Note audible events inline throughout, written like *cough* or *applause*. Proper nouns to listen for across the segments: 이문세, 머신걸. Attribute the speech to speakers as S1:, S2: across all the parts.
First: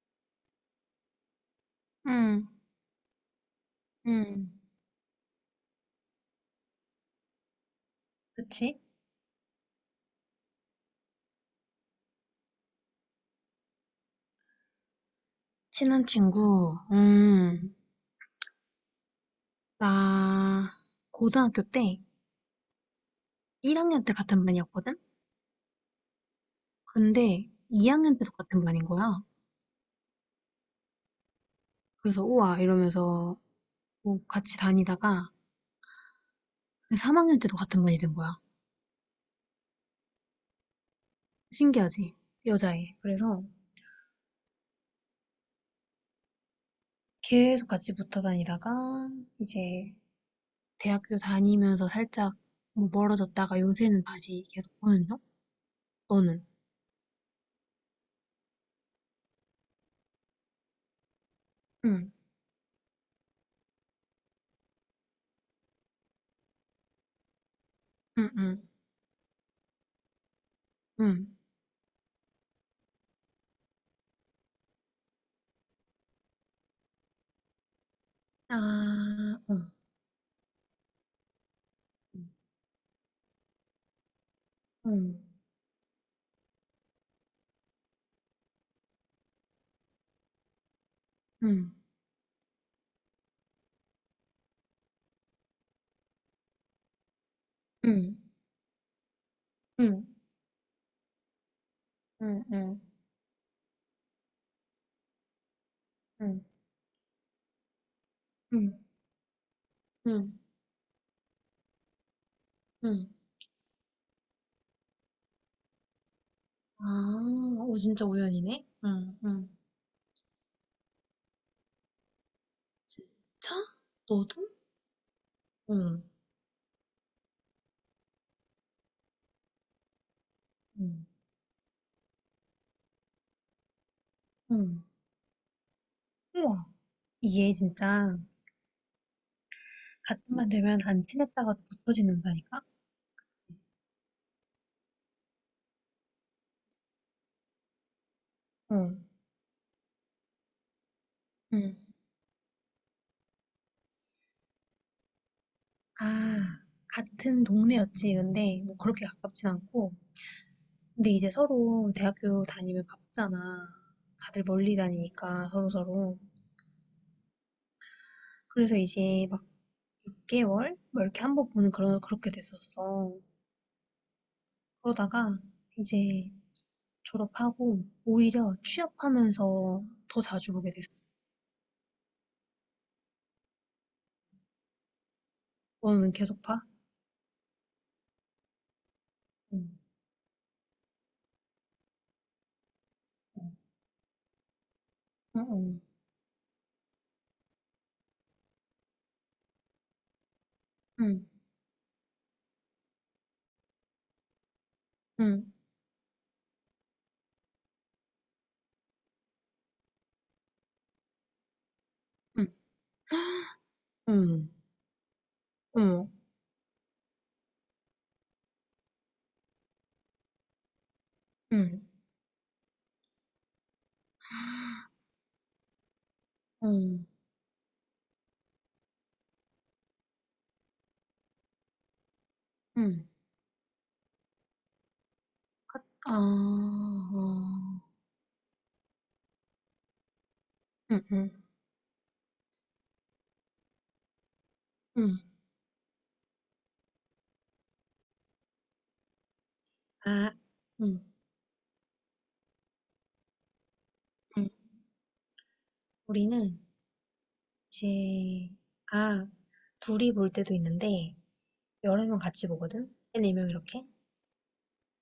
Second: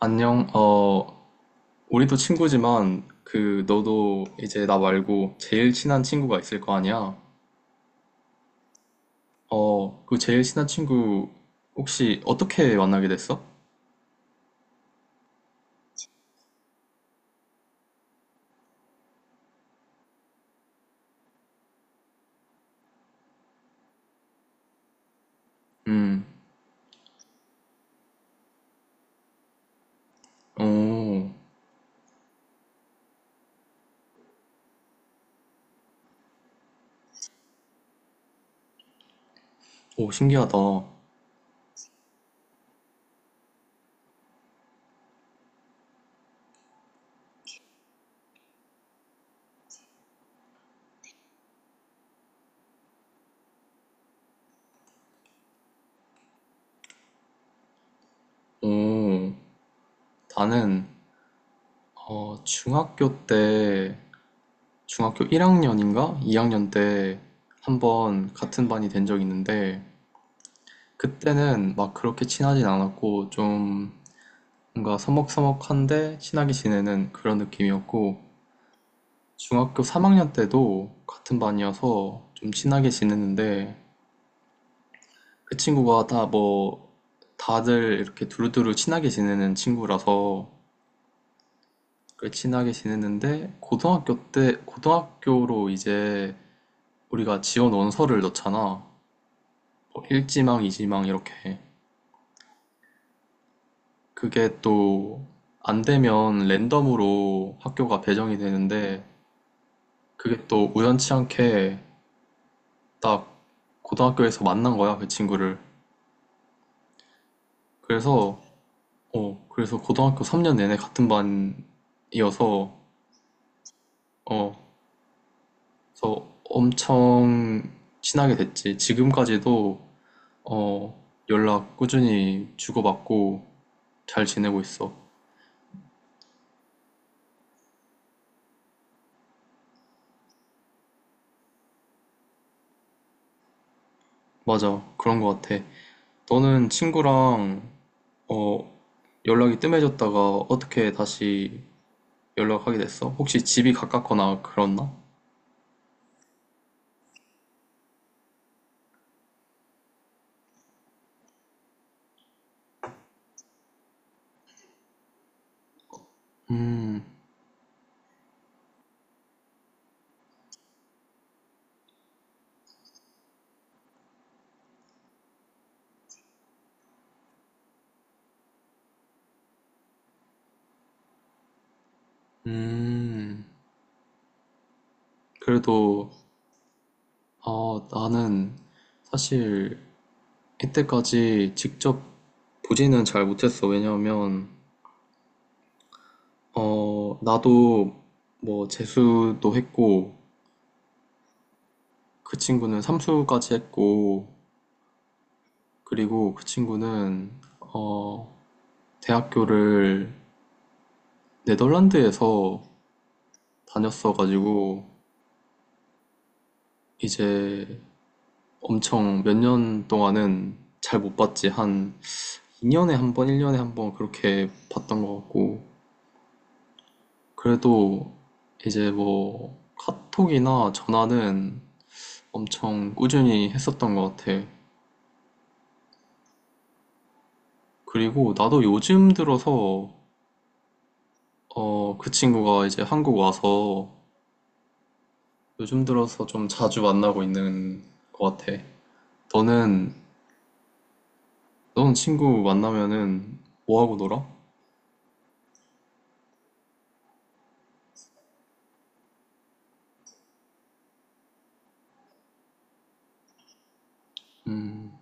S1: 안녕. 우리도
S2: 응,
S1: 친구지만, 너도
S2: 응.
S1: 이제 나 말고 제일 친한 친구가 있을 거 아니야?
S2: 그치?
S1: 그 제일 친한 친구, 혹시 어떻게 만나게 됐어?
S2: 친한 친구, 나 고등학교 때 1학년 때 같은 반이었거든?
S1: 음.
S2: 근데 2학년 때도 같은 반인 거야.
S1: 오.
S2: 그래서 우와 이러면서 뭐 같이 다니다가 3학년 때도 같은 반이 된 거야.
S1: 오, 신기하다. 오.
S2: 신기하지? 여자애. 그래서 계속 같이 붙어 다니다가 이제 대학교 다니면서 살짝 뭐 멀어졌다가 요새는 다시 계속 보는 중? 너는?
S1: 나는,
S2: 응,
S1: 중학교 때, 중학교 1학년인가? 2학년 때,
S2: 응,
S1: 한번
S2: 응,
S1: 같은 반이 된 적이 있는데,
S2: 응.
S1: 그때는 막 그렇게 친하진 않았고, 좀, 뭔가 서먹서먹한데 친하게 지내는 그런 느낌이었고,
S2: 아, 어.
S1: 중학교 3학년 때도 같은
S2: 응,
S1: 반이어서 좀 친하게 지냈는데,
S2: 응,
S1: 그 친구가 다 뭐 다들 이렇게 두루두루 친하게 지내는 친구라서
S2: 응,
S1: 그 친하게 지냈는데, 고등학교 때 고등학교로 이제 우리가 지원 원서를 넣잖아. 뭐
S2: 응,
S1: 1지망, 2지망 이렇게.
S2: 응, 응,
S1: 그게 또 안
S2: 응,
S1: 되면 랜덤으로 학교가 배정이
S2: 응,
S1: 되는데,
S2: 응,
S1: 그게 또 우연치 않게
S2: 응.
S1: 나 고등학교에서 만난 거야, 그 친구를.
S2: 아, 오, 진짜
S1: 그래서,
S2: 우연이네? 응, 응.
S1: 고등학교 3년 내내 같은 반이어서,
S2: 진짜?
S1: 어,
S2: 너도? 응,
S1: 그래서 엄청 친하게 됐지. 지금까지도,
S2: 응,
S1: 어, 연락 꾸준히 주고받고 잘 지내고
S2: 응.
S1: 있어.
S2: 우와, 이게 진짜 같은 반 되면 안 친했다가도 붙어지는다니까?
S1: 맞아, 그런 거 같아. 너는 친구랑, 어,
S2: 응,
S1: 연락이 뜸해졌다가 어떻게 다시
S2: 응.
S1: 연락하게 됐어? 혹시 집이 가깝거나 그렇나?
S2: 아, 같은 동네였지. 근데 뭐 그렇게 가깝진 않고. 근데 이제 서로 대학교 다니면 바쁘잖아. 다들 멀리 다니니까 서로서로.
S1: 음.
S2: 그래서 이제 막 6개월? 뭐 이렇게 한 번 보는 그런, 그렇게 됐었어. 그러다가 이제 졸업하고 오히려 취업하면서 더 자주 보게 됐어.
S1: 음. 그래도,
S2: 너는 계속 봐?
S1: 아, 나는
S2: 응,
S1: 사실 이때까지 직접 보지는 잘
S2: 응,
S1: 못했어. 왜냐하면,
S2: 응,
S1: 나도 뭐 재수도 했고,
S2: 응,
S1: 그 친구는 삼수까지 했고,
S2: 응,
S1: 그리고 그 친구는, 어, 대학교를 네덜란드에서
S2: 응,
S1: 다녔어가지고,
S2: 응,
S1: 이제 엄청 몇 년 동안은 잘 못 봤지.
S2: 응,
S1: 한 2년에 한 번, 1년에 한 번 그렇게 봤던 것 같고,
S2: 응,
S1: 그래도 이제 뭐 카톡이나 전화는 엄청
S2: 응.
S1: 꾸준히 했었던 것 같아.
S2: 가- 아, 어,
S1: 그리고 나도 요즘 들어서
S2: 응, 응,
S1: 그 친구가 이제 한국 와서
S2: 응.
S1: 요즘 들어서 좀 자주 만나고 있는 것 같아. 너는
S2: 아, 응,
S1: 너는 친구 만나면은 뭐 하고 놀아?
S2: 응. 우리는 이제, 아, 둘이 볼 때도 있는데, 여러 명 같이 보거든? 세, 네 명 이렇게.
S1: 음.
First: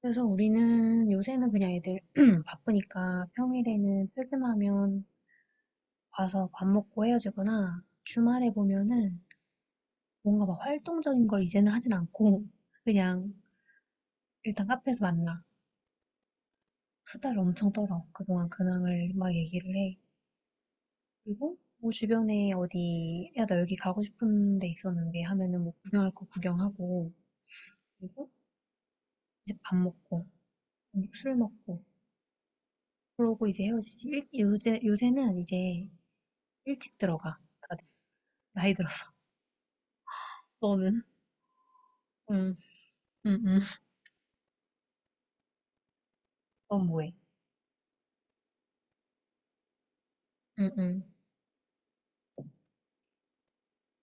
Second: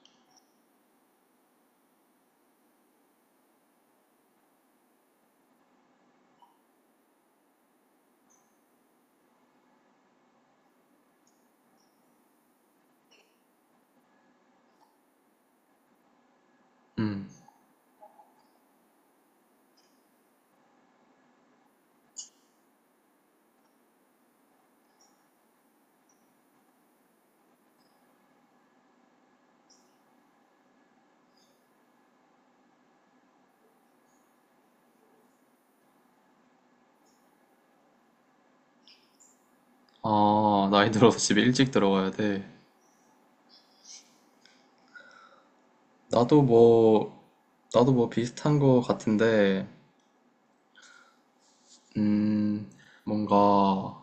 S2: 그래서 우리는 요새는 그냥 애들 *clears throat* *laughs* 바쁘니까 평일에는 퇴근하면 와서 밥 먹고 헤어지거나 주말에 보면은 뭔가 막 활동적인 걸 이제는 하진 않고 그냥 일단 카페에서 만나.
S1: 음.
S2: 수다를 엄청 떨어. 그동안 근황을 막 얘기를 해. 그리고 뭐 주변에 어디, 야, 나 여기 가고 싶은 데 있었는데 하면은 뭐 구경할 거 구경하고, 그리고 이제 밥 먹고, 술 먹고, 그러고 이제 헤어지지. 일, 요새, 요새는 이제 일찍 들어가. 다들 나이 들어서. *laughs*
S1: 아, 나이
S2: 너는?
S1: 들어서 집에 일찍 들어가야 돼.
S2: 응, 응, 응.
S1: 나도
S2: 넌 뭐해?
S1: 뭐 나도 뭐 비슷한 것 같은데,
S2: 응, 응.
S1: 음, 뭔가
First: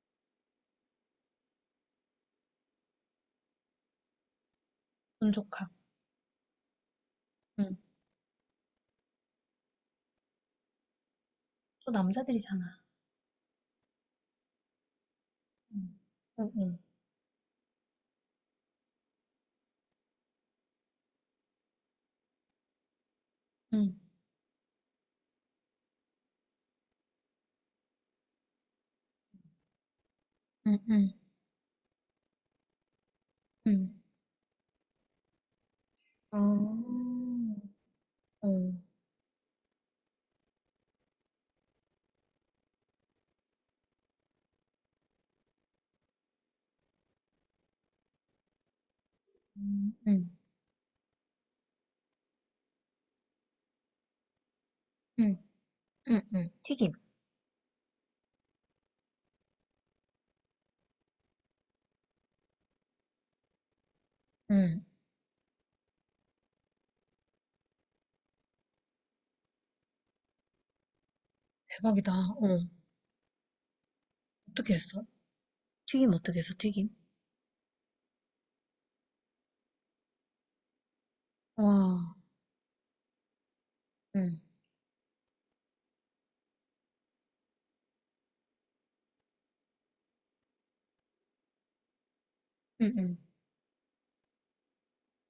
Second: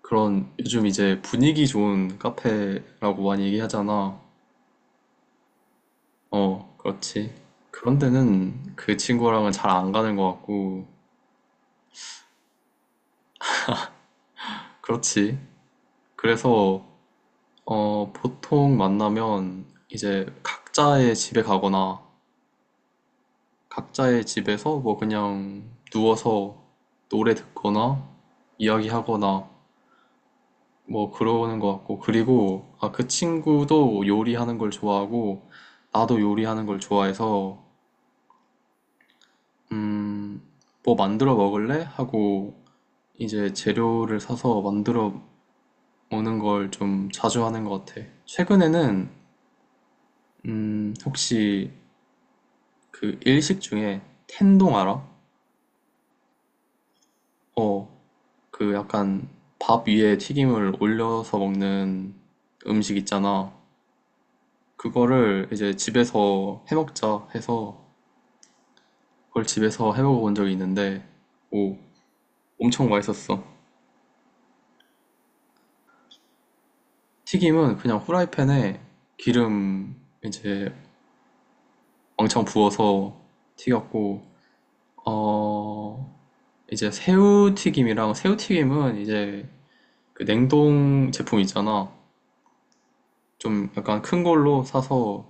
S1: 그런 요즘 이제 분위기 좋은 카페라고 많이 얘기하잖아.
S2: 운 좋다.
S1: 어, 그렇지.
S2: 응.
S1: 그런 데는 그 친구랑은 잘 안 가는 것 같고,
S2: 또 남자들이잖아.
S1: 그렇지.
S2: 응, 응, 응,
S1: 그래서, 보통 만나면 이제 각자의 집에 가거나,
S2: 응,
S1: 각자의 집에서 뭐 그냥 누워서 노래 듣거나, 이야기하거나,
S2: 응,
S1: 뭐
S2: 응.
S1: 그러는 것 같고, 그리고, 아, 그
S2: 응.
S1: 친구도 요리하는 걸 좋아하고, 나도
S2: 어,
S1: 요리하는 걸
S2: 어,
S1: 좋아해서, 음, 뭐 만들어 먹을래? 하고 이제 재료를 사서 만들어 오는 걸 좀 자주 하는 것 같아. 최근에는
S2: 응, 응,
S1: 혹시 그 일식 중에 텐동 알아?
S2: 응, 응, 응. 튀김.
S1: 어, 그 약간 밥 위에 튀김을 올려서 먹는 음식 있잖아.
S2: 응.
S1: 그거를 이제 집에서 해 먹자 해서 그걸 집에서 해 먹어 본 적이 있는데, 오,
S2: 대박이다. 어.
S1: 엄청 맛있었어.
S2: 어떻게 했어? 튀김 어떻게 했어? 튀김?
S1: 튀김은 그냥 후라이팬에 기름 이제
S2: 와.
S1: 왕창 부어서 튀겼고,
S2: 응,
S1: 어, 이제 새우튀김이랑 새우튀김은 이제 그 냉동 제품 있잖아.
S2: 응, 응,
S1: 좀 약간 큰 걸로 사서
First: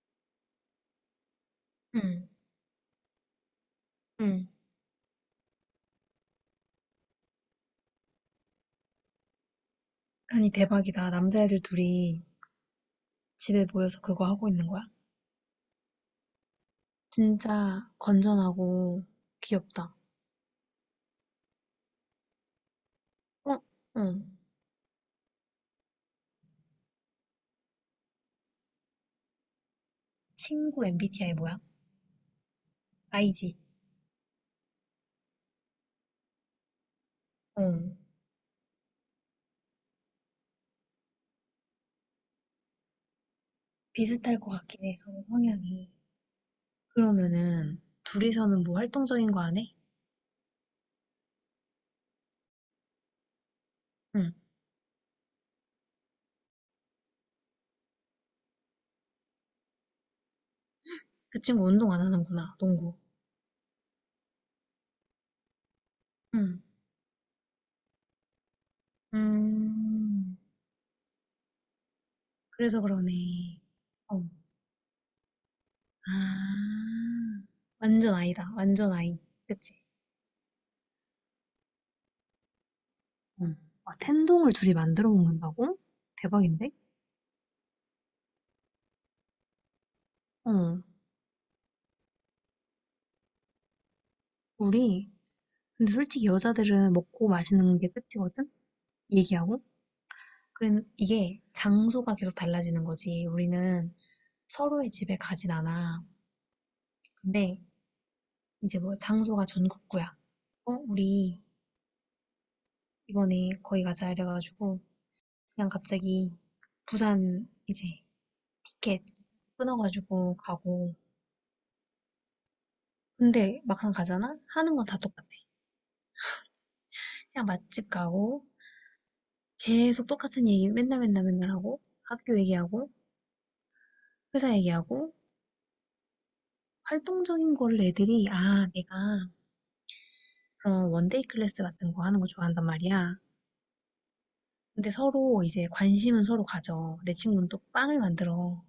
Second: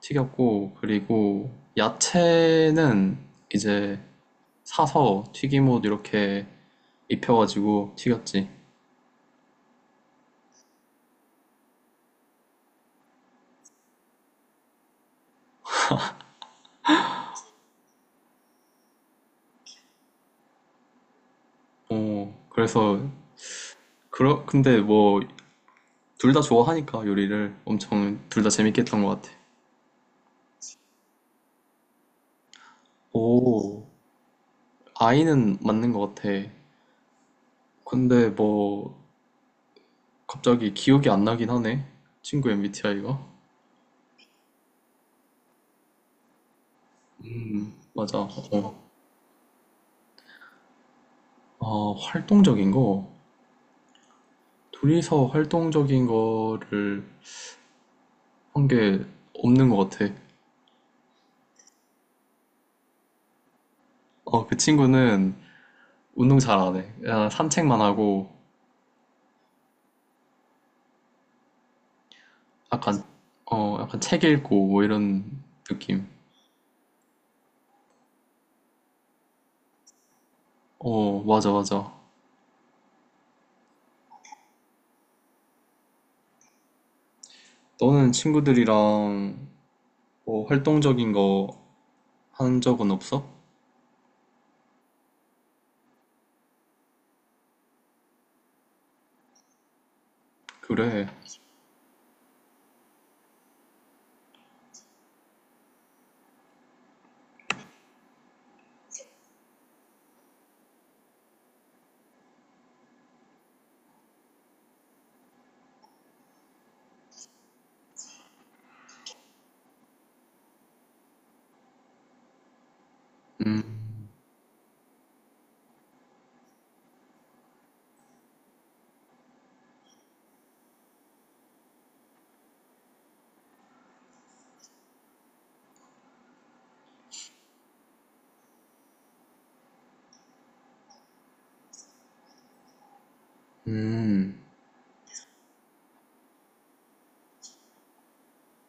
S1: 튀겼고, 그리고
S2: 응,
S1: 야채는 이제
S2: 응.
S1: 사서 튀김옷 이렇게 입혀가지고 튀겼지.
S2: 아니, 대박이다. 남자애들 둘이. 집에 모여서 그거 하고 있는 거야? 진짜 건전하고 귀엽다.
S1: 어, 그래서,
S2: 어, 응.
S1: 근데 뭐, 둘 다 좋아하니까 요리를 엄청 둘 다 재밌게 했던 것 같아.
S2: 친구 MBTI 뭐야? i 지
S1: 오, 아이는 맞는 것 같아.
S2: 응.
S1: 근데 뭐 갑자기 기억이 안 나긴 하네, 친구 MBTI가.
S2: 비슷할 것 같긴 해, 서로 성향이. 그러면은
S1: 맞아.
S2: 둘이서는
S1: 어.
S2: 뭐 활동적인 거 안 해?
S1: 아, 활동적인 거.
S2: 응.
S1: 둘이서 활동적인 거를 한 게 없는 것 같아.
S2: 그 친구 운동 안 하는구나, 농구.
S1: 어, 그 친구는 운동 잘
S2: 응.
S1: 안 해. 그냥 산책만 하고,
S2: 음, 그래서
S1: 약간
S2: 그러네.
S1: 약간
S2: 어.
S1: 책 읽고 뭐 이런 느낌.
S2: 아, 완전 아이다, 완전 아이. 그치?
S1: 어, 맞아, 맞아.
S2: 응. 아, 텐동을 둘이 만들어 먹는다고? 대박인데?
S1: 너는 친구들이랑 뭐
S2: 어.
S1: 활동적인 거 한 적은 없어?
S2: 우리 근데 솔직히 여자들은 먹고 마시는 게 끝이거든? 얘기하고? 그래,
S1: 그래.
S2: 이게 장소가 계속 달라지는 거지. 우리는 서로의 집에 가진 않아. 근데 이제 뭐 장소가 전국구야. 어, 우리 이번에 거기 가자 이래가지고 그냥 갑자기 부산 이제 티켓 끊어가지고 가고. 근데
S1: 음.
S2: 막상 가잖아? 하는 건 다 똑같아. 그냥 맛집 가고 계속 똑같은 얘기 맨날 맨날 맨날 하고 학교 얘기하고 회사 얘기하고 활동적인 거를 애들이 '아 내가 그런 원데이 클래스 같은 거 하는 거 좋아한단 말이야.'
S1: 음.
S2: 근데 서로 이제 관심은 서로 가져. 내 친구는 또 빵을 만들어.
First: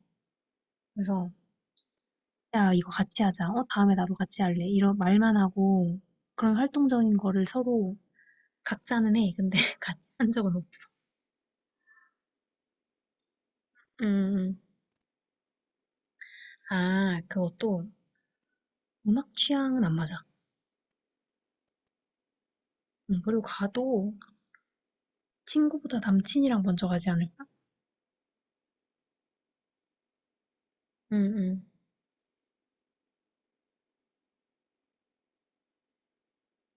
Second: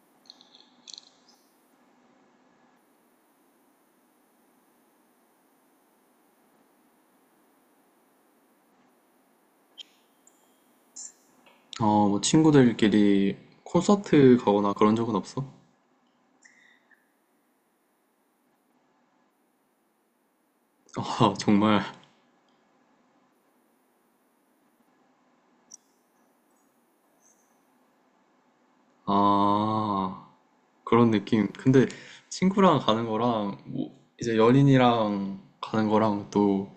S2: 그래서 "야 이거 같이 하자. 어 다음에 나도 같이 할래." 이런 말만 하고 그런 활동적인 거를 서로 각자는 해. 근데 *laughs* 같이 한 적은 없어.
S1: 뭐 친구들끼리
S2: 음
S1: 콘서트
S2: 음.
S1: 가거나 그런 적은 없어?
S2: 아 그것도 음악 취향은 안 맞아.
S1: *laughs* 아, 정말.
S2: 그리고 가도 친구보다 남친이랑 먼저 가지 않을까?
S1: 아, 그런 느낌.
S2: 음음.
S1: 근데 친구랑 가는 거랑 뭐 이제 연인이랑 가는 거랑 또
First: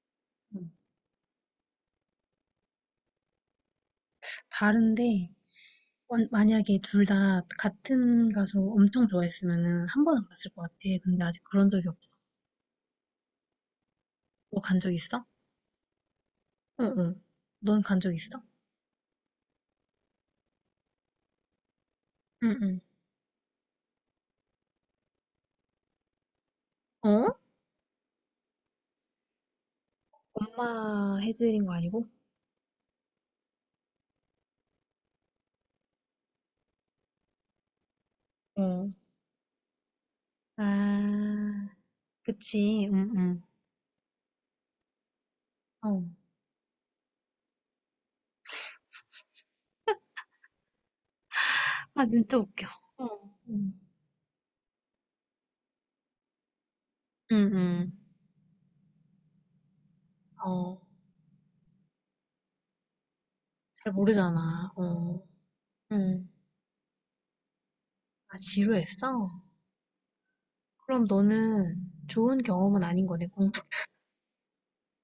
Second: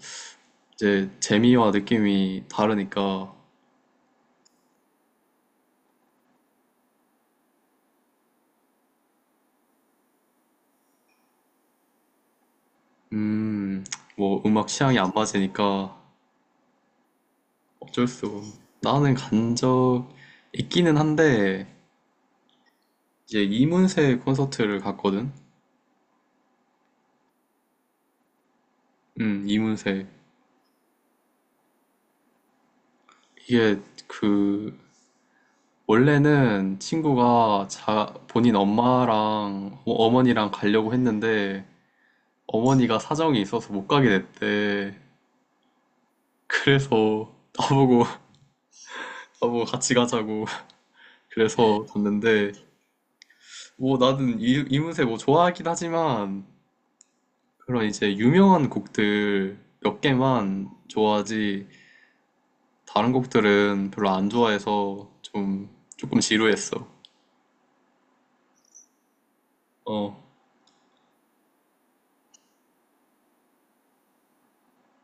S2: 음. 음.
S1: 이제 재미와 느낌이 다르니까,
S2: 다른데 만약에 둘 다 같은 가수 엄청 좋아했으면은 한 번은 갔을 것 같아. 근데 아직 그런 적이 없어.
S1: 음, 뭐
S2: 너
S1: 음악
S2: 간 적
S1: 취향이 안
S2: 있어?
S1: 맞으니까.
S2: 응, 응. 넌 간
S1: 어쩔
S2: 적
S1: 수.
S2: 있어?
S1: 없- 나는 간 적 있기는 한데
S2: 응, 응.
S1: 이제 이문세 콘서트를 갔거든.
S2: 어?
S1: 이문세.
S2: 엄마 해드린 거 아니고?
S1: 이게 그 원래는 친구가 본인
S2: 어.
S1: 어머니랑 가려고 했는데
S2: 아, 그치.
S1: 어머니가
S2: 응,
S1: 사정이
S2: 응.
S1: 있어서 못 가게 됐대.
S2: 어.
S1: 그래서 나보고 *laughs* 나보고 같이 가자고 그래서
S2: 아, 진짜
S1: 갔는데,
S2: 웃겨. 어. 응,
S1: 뭐 나는 이문세 뭐 좋아하긴 하지만
S2: 응.
S1: 그런
S2: 응.
S1: 이제 유명한 곡들 몇 개만
S2: 어.
S1: 좋아하지 다른 곡들은
S2: 잘
S1: 별로 안
S2: 모르잖아.
S1: 좋아해서
S2: 어.
S1: 조금
S2: 응.
S1: 지루했어.
S2: 아, 지루했어?
S1: 어
S2: 그럼 너는 좋은 경험은 아닌 거네,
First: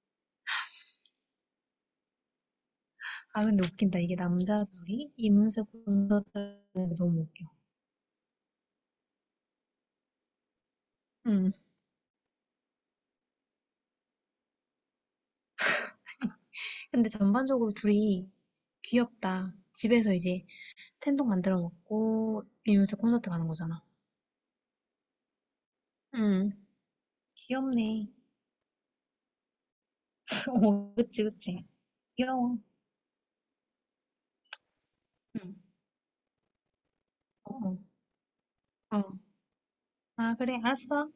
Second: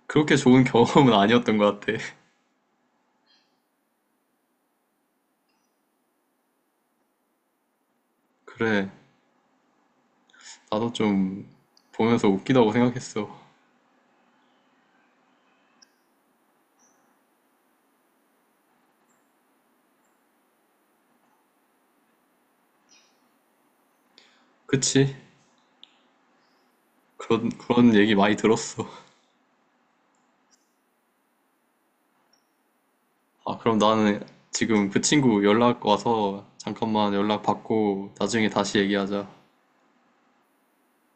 S1: 그렇게 좋은 *laughs* 경험은 아니었던 것 같아. *laughs*
S2: 아, 근데 웃긴다. 이게 남자 둘이 이문세 콘서트하는 게 너무 웃겨.
S1: 그래. 나도 좀
S2: 음.
S1: 보면서 웃기다고 생각했어.
S2: 근데 전반적으로 둘이 귀엽다. 집에서 이제 텐동 만들어 먹고 이문세 콘서트 가는 거잖아.
S1: 그치?
S2: 음.
S1: 그런
S2: 귀엽네.
S1: 얘기 많이 들었어.
S2: *laughs* 어, 그치, 그치. 귀여워.
S1: 아, 그럼 나는 지금 그 친구
S2: 응.
S1: 연락 와서 잠깐만 연락
S2: 어,
S1: 받고 나중에 다시
S2: 어. 어.
S1: 얘기하자.
S2: 아, 그래. 알았어.